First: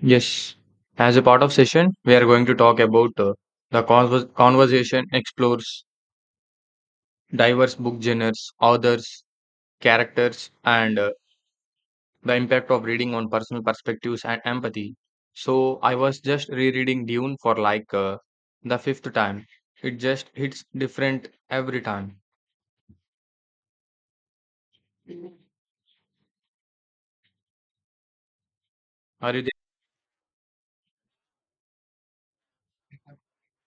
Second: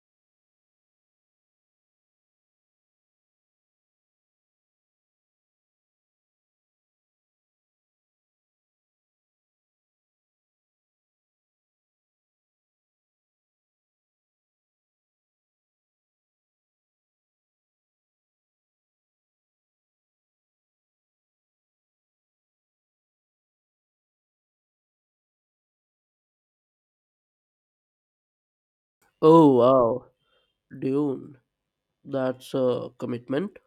Yes. As a part of session, we are going to talk about the conversation explores diverse book genres, authors, characters, and the impact of reading on personal perspectives and empathy. So I was just rereading Dune for like the fifth time. It just hits different every time. Are you Oh there? wow, Dune. That's a commitment.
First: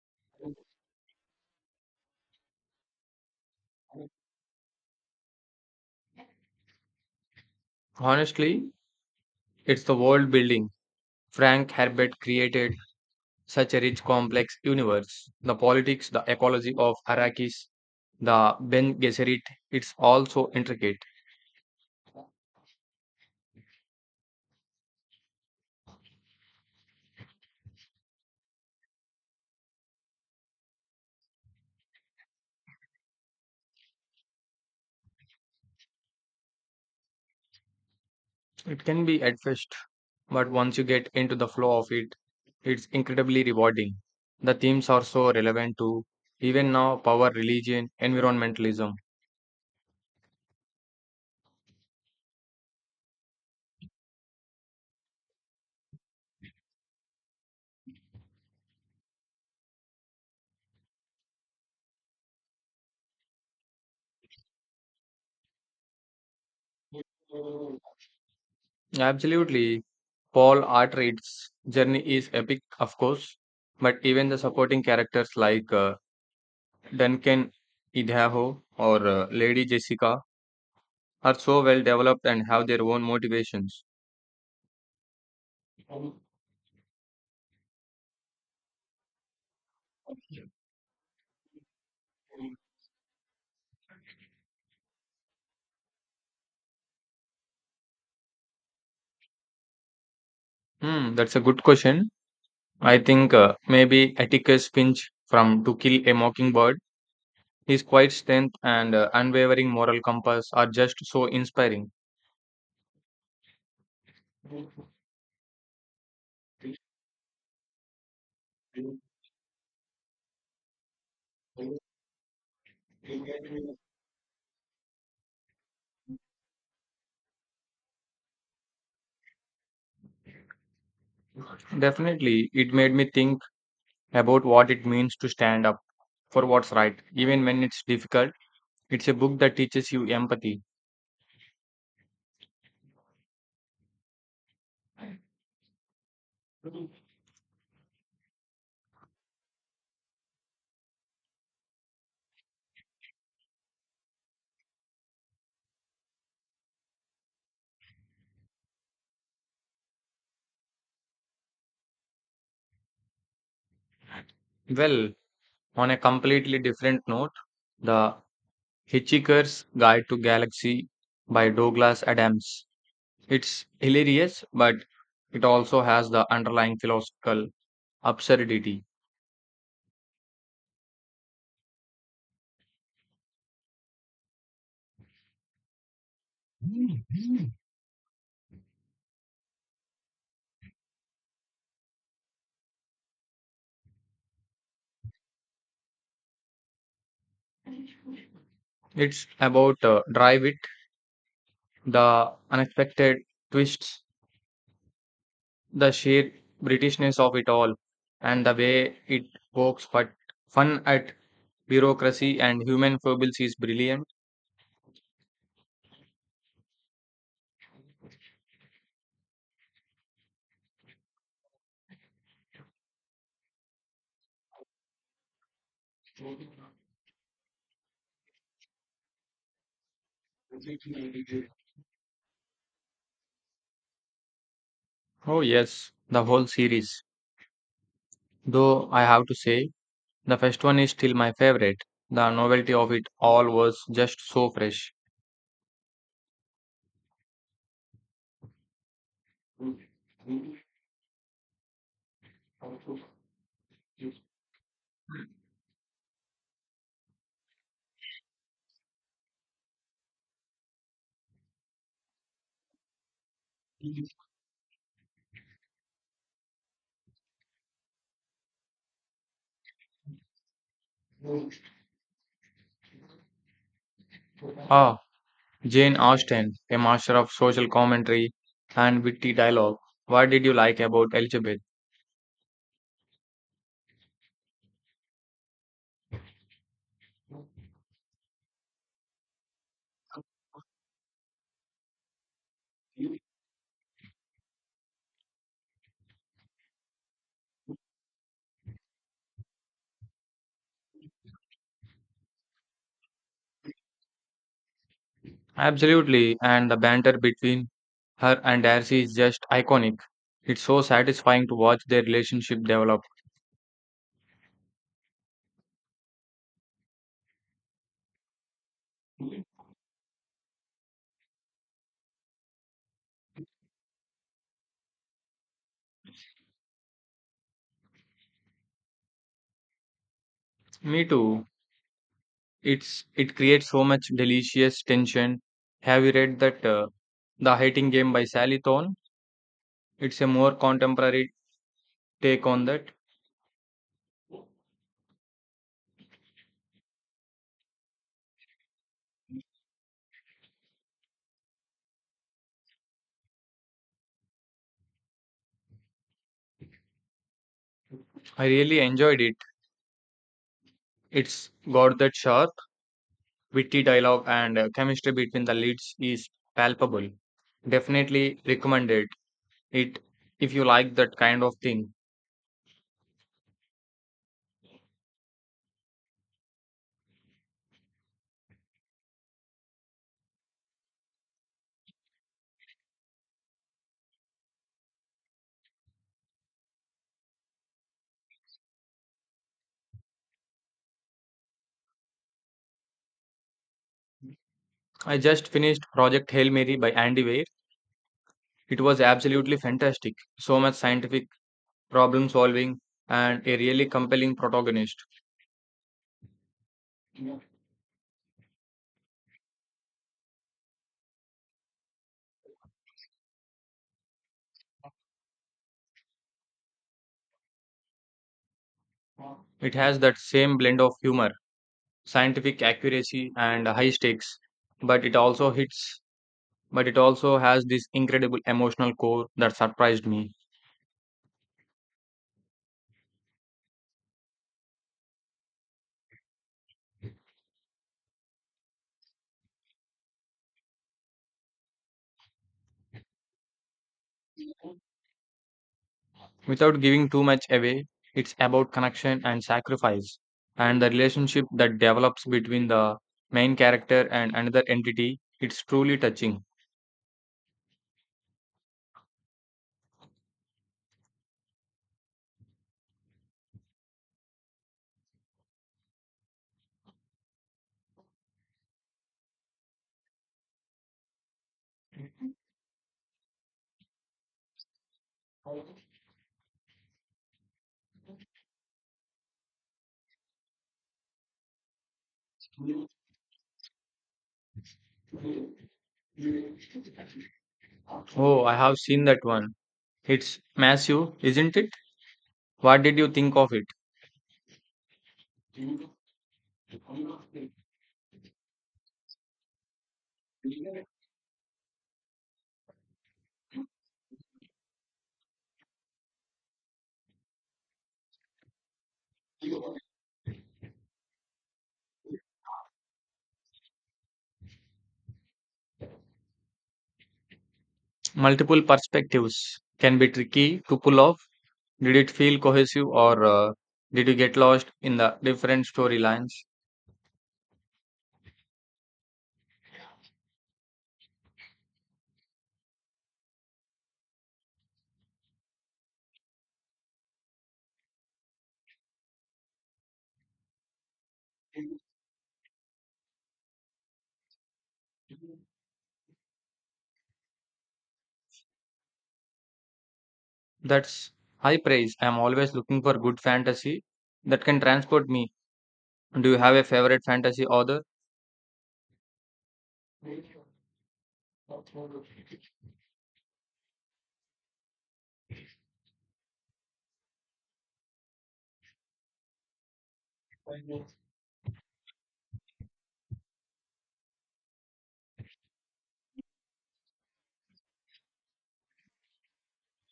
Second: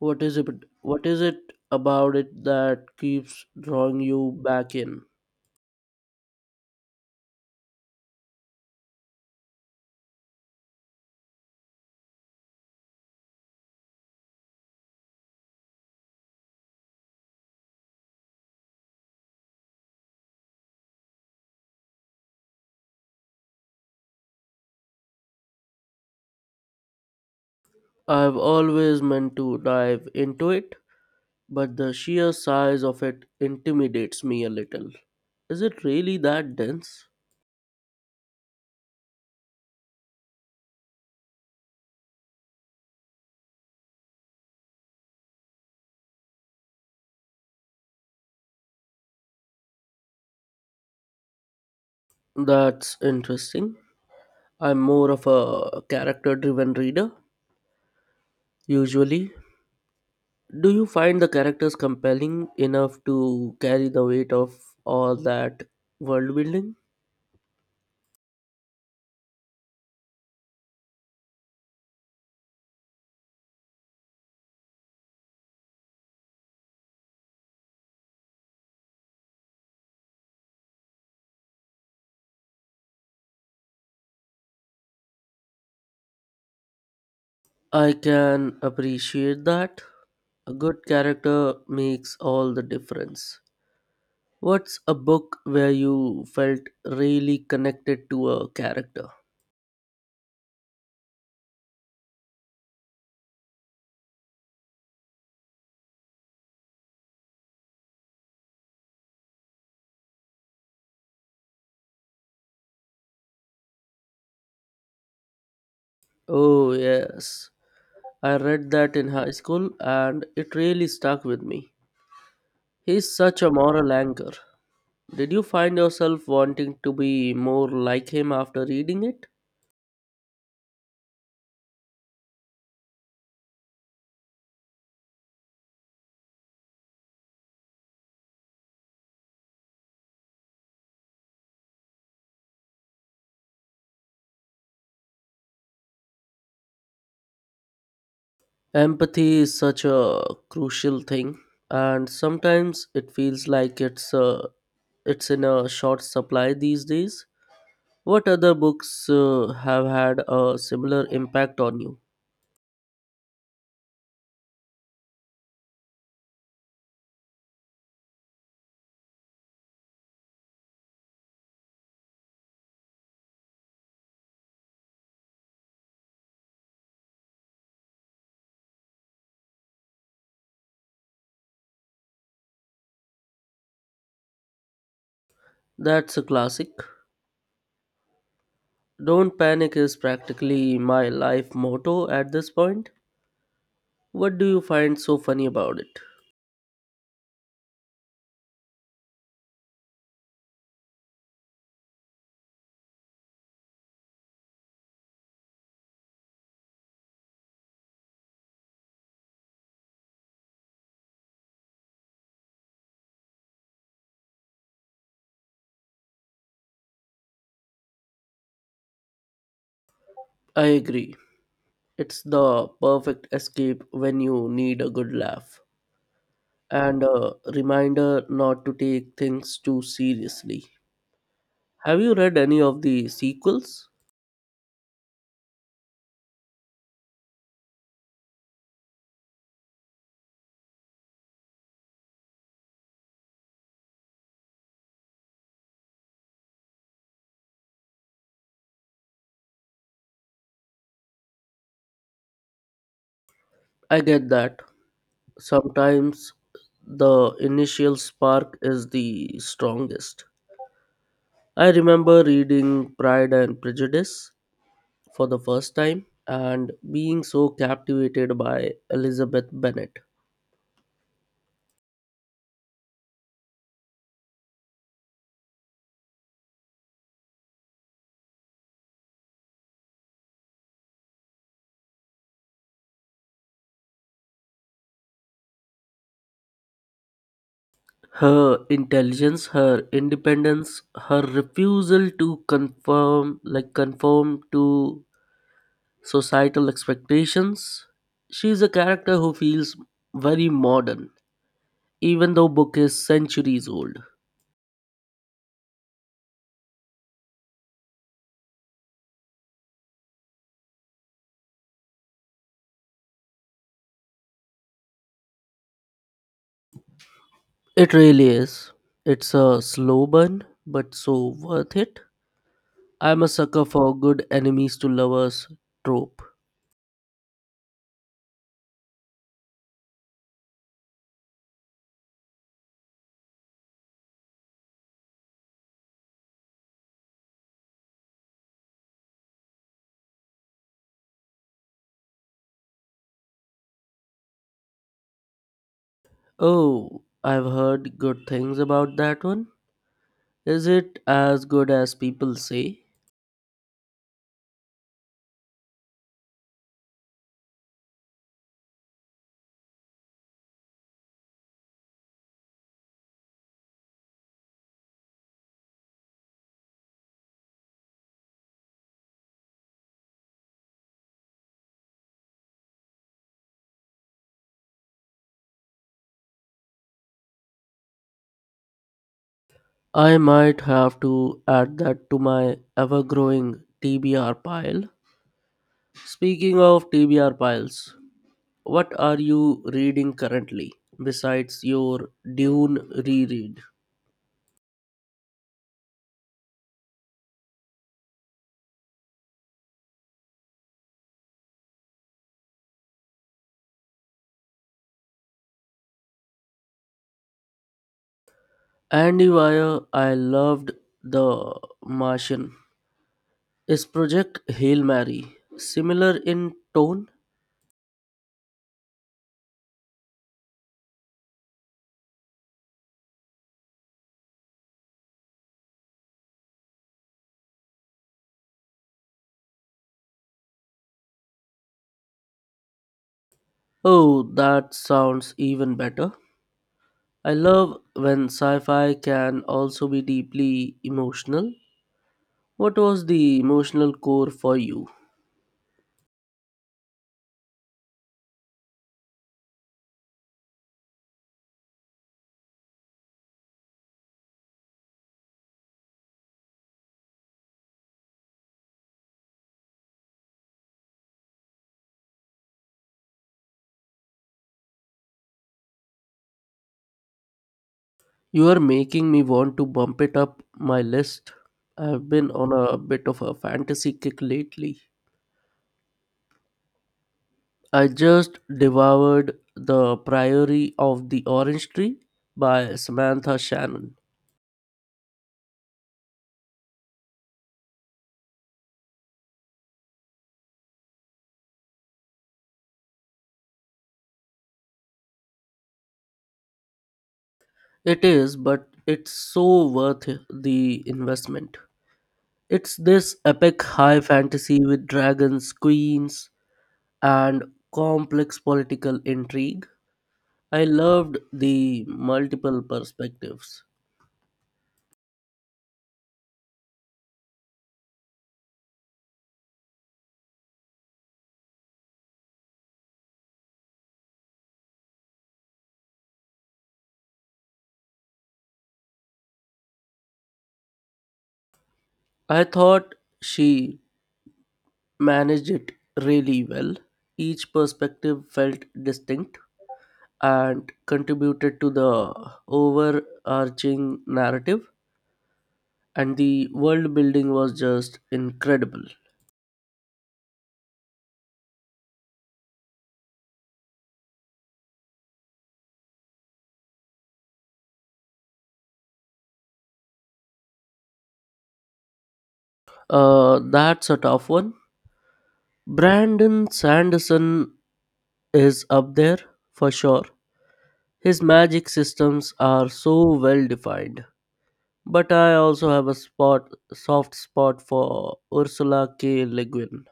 What is it? What is it about it that keeps drawing you back in? Honestly, it's the world building. Frank Herbert created such a rich, complex universe. The politics, the ecology of Arrakis, the Ben Gesserit, it's also intricate. I've always meant to dive into it, but the sheer size of it intimidates me a little. Is it really that dense? It can be at first, but once you get into the flow of it, it's incredibly rewarding. The themes are so relevant to even now, power, religion, environmentalism. That's interesting. I'm more of a character driven reader, usually. Do you find the characters compelling enough to carry the weight of all that world building? Absolutely. Paul Artreid's journey is epic, of course, but even the supporting characters like Duncan Idaho or Lady Jessica are so well developed and have their own motivations. I can appreciate that. A good character makes all the difference. What's a book where you felt really connected to a character? That's a good question. I think maybe Atticus Finch from To Kill a Mockingbird. His quiet strength and unwavering moral compass are just so inspiring. Oh, yes. I read that in high school and it really stuck with me. He's such a moral anchor. Did you find yourself wanting to be more like him after reading it? Definitely, it made me think about what it means to stand up for what's right, even when it's difficult. It's a book that teaches you empathy. Empathy is such a crucial thing, and sometimes it feels like it's in a short supply these days. What other books have had a similar impact on you? Well, on a completely different note, The Hitchhiker's Guide to Galaxy by Douglas Adams. It's hilarious, but it also has the underlying philosophical absurdity. That's a classic. "Don't panic" is practically my life motto at this point. What do you find so funny about it? It's about drive it, the unexpected twists, the sheer Britishness of it all, and the way it pokes but fun at bureaucracy and human foibles is brilliant. I agree. It's the perfect escape when you need a good laugh and a reminder not to take things too seriously. Have you read any of the sequels? Oh yes, the whole series. Though I have to say, the first one is still my favorite. The novelty of it all was just so fresh. I get that. Sometimes the initial spark is the strongest. I remember reading Pride and Prejudice for the first time and being so captivated by Elizabeth Bennet. Ah, Jane Austen, a master of social commentary and witty dialogue. What did you like about Elizabeth? Her intelligence, her independence, her refusal to conform to societal expectations. She is a character who feels very modern, even though book is centuries old. Absolutely, and the banter between her and Darcy is just iconic. It's so satisfying to watch their relationship develop. It really is. It's a slow burn, but so worth it. I'm a sucker for good enemies to lovers trope. Me too. It creates so much delicious tension. Have you read that The Hating Game by Sally Thorne? It's a more contemporary take on that. Oh, I've heard good things about that one. Is it as good as people say? I really enjoyed it. It's got that sharp witty dialogue and chemistry between the leads is palpable. Definitely recommended it if you like that kind of thing. I might have to add that to my ever growing TBR pile. Speaking of TBR piles, what are you reading currently besides your Dune reread? I just finished Project Hail Mary by Andy Weir. It was absolutely fantastic. So much scientific problem solving and a really compelling protagonist. Andy Weir, I loved The Martian. His Project Hail Mary, similar in tone? It has that same blend of humor, scientific accuracy and high stakes, but it also hits but it also has this incredible emotional core that surprised me. Oh, that sounds even better. I love when sci fi can also be deeply emotional. What was the emotional core for you? Without giving too much away, it's about connection and sacrifice, and the relationship that develops between the main character and another entity. It's truly touching. You are making me want to bump it up my list. I've been on a bit of a fantasy kick lately. I just devoured The Priory of the Orange Tree by Samantha Shannon. Oh, I have seen that one. It's massive, isn't it? What did you think of it? It is, but it's so worth the investment. It's this epic high fantasy with dragons, queens, and complex political intrigue. I loved the multiple perspectives. Multiple perspectives can be tricky to pull off. Did it feel cohesive or did you get lost in the different storylines? I thought she managed it really well. Each perspective felt distinct and contributed to the overarching narrative, and the world building was just incredible. That's high praise. I'm always looking for good fantasy that can transport me. Do you have a favorite fantasy author? That's a tough one. Brandon Sanderson is up there for sure. His magic systems are so well defined, but I also have a spot soft spot for Ursula K. Le Guin.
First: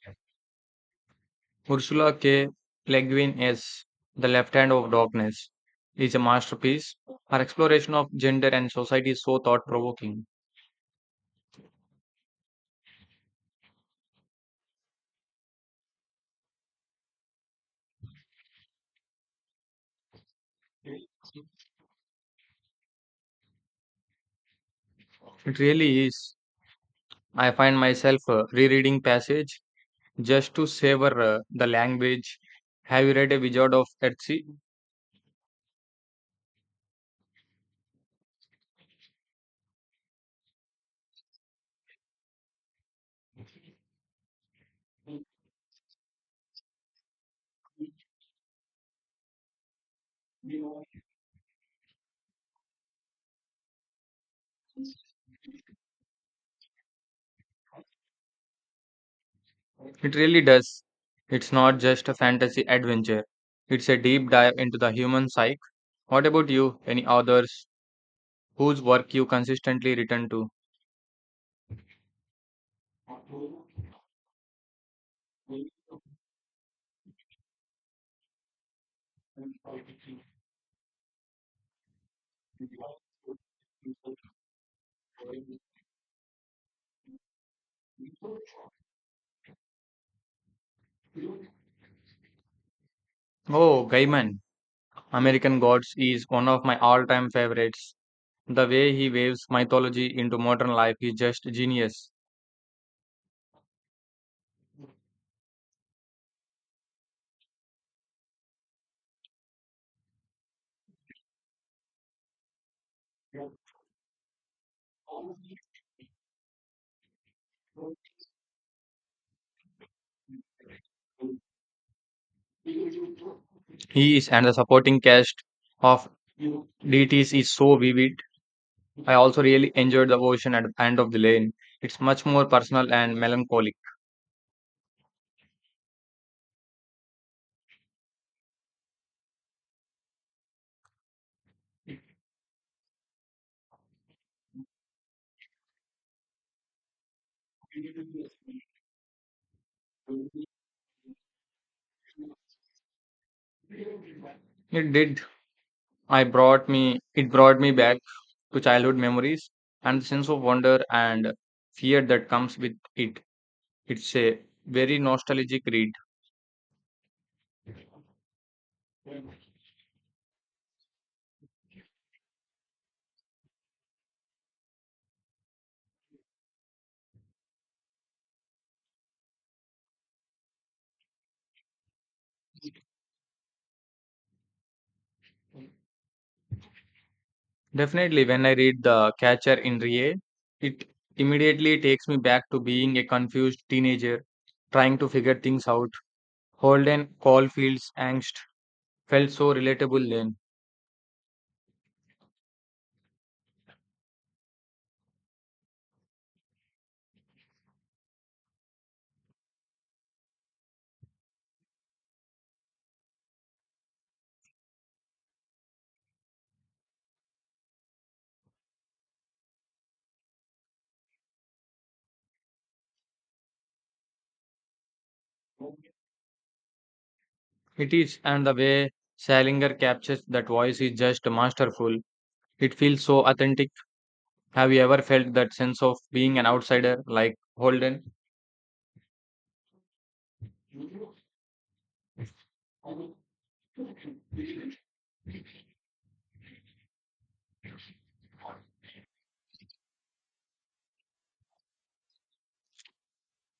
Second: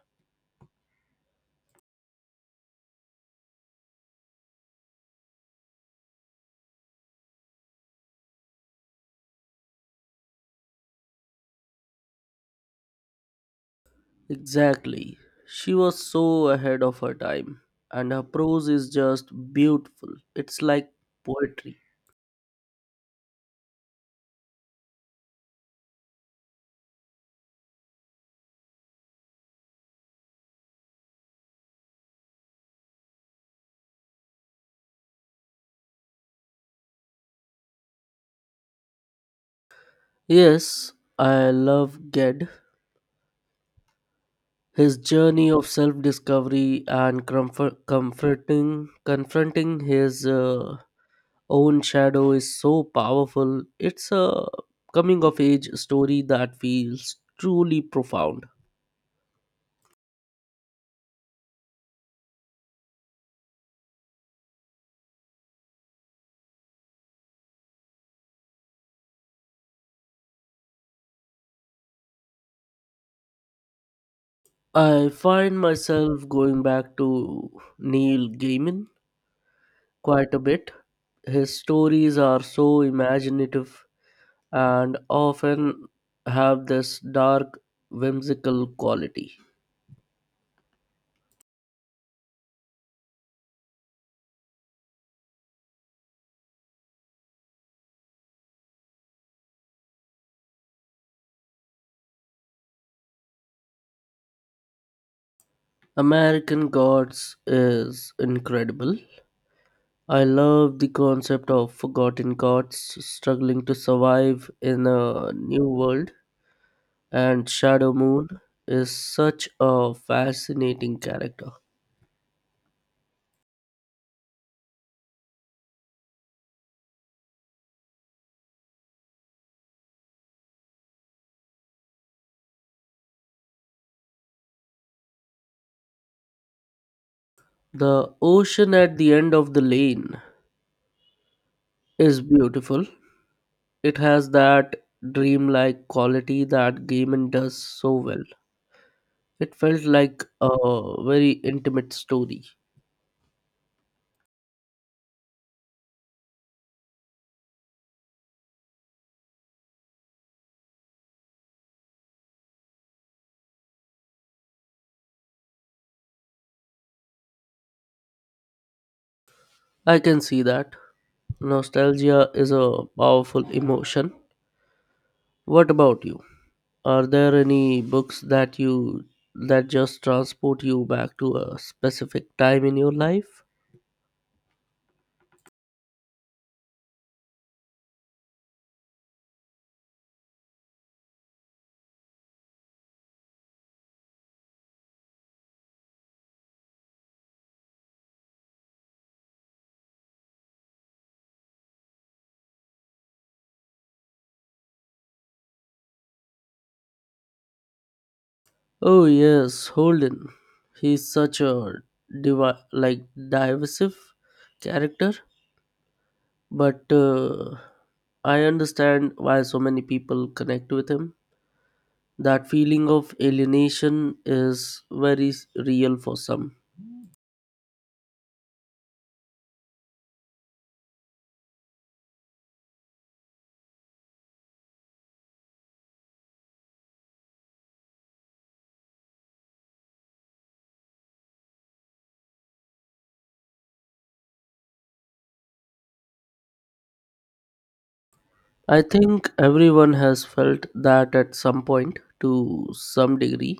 Ursula K. Le Guin is, The Left Hand of Darkness is a masterpiece. Her exploration of gender and society is so thought provoking. Exactly. She was so ahead of her time, and her prose is just beautiful. It's like poetry. It really is. I find myself rereading passage just to savor the language. Have you read A Wizard of Earthsea? Yes, I love Ged. His journey of self discovery and confronting his own shadow is so powerful. It's a coming of age story that feels truly profound. It really does. It's not just a fantasy adventure. It's a deep dive into the human psyche. What about you? Any authors whose work you consistently return to? I find myself going back to Neil Gaiman quite a bit. His stories are so imaginative and often have this dark, whimsical quality. Oh, Gaiman, American Gods is one of my all time favorites. The way he waves mythology into modern life is just genius. American Gods is incredible. I love the concept of forgotten gods struggling to survive in a new world, and Shadow Moon is such a fascinating character. He is, and the supporting cast of deities is so vivid. I also really enjoyed the ocean at the end of the lane. It's much more personal and melancholic. The ocean at the end of the lane is beautiful. It has that dreamlike quality that Gaiman does so well. It felt like a very intimate story. It did. I brought me it brought me back to childhood memories and the sense of wonder and fear that comes with it. It's a very nostalgic read. I can see that. Nostalgia is a powerful emotion. What about you? Are there any books that just transport you back to a specific time in your life? Definitely, when I read The Catcher in Rye, it immediately takes me back to being a confused teenager trying to figure things out. Holden Caulfield's angst felt so relatable then. Oh yes, Holden. He's such a divi- like divisive character. But I understand why so many people connect with him. That feeling of alienation is very real for some. It is, and the way Salinger captures that voice is just masterful. It feels so authentic. Have you ever felt that sense of being an outsider like Holden? I think everyone has felt that at some point to some degree.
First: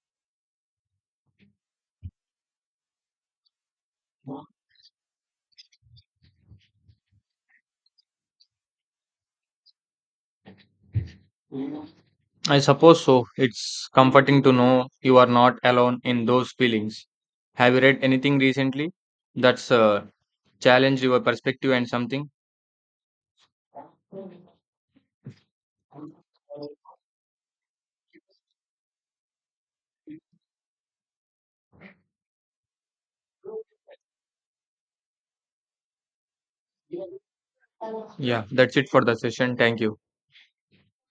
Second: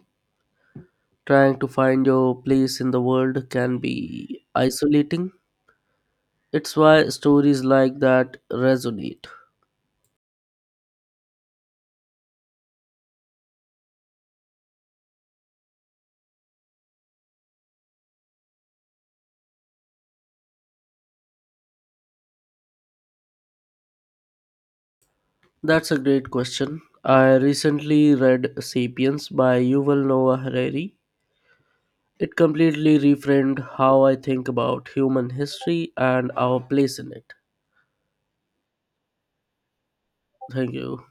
Trying to find your place in the world can be isolating. It's why stories like that resonate. I suppose so. It's comforting to know you are not alone in those feelings. Have you read anything recently that's challenged your perspective and something? That's a great question. I recently read Sapiens by Yuval Noah Harari. It completely reframed how I think about human history and our place in it. Yeah, that's it for the session. Thank you. Thank you.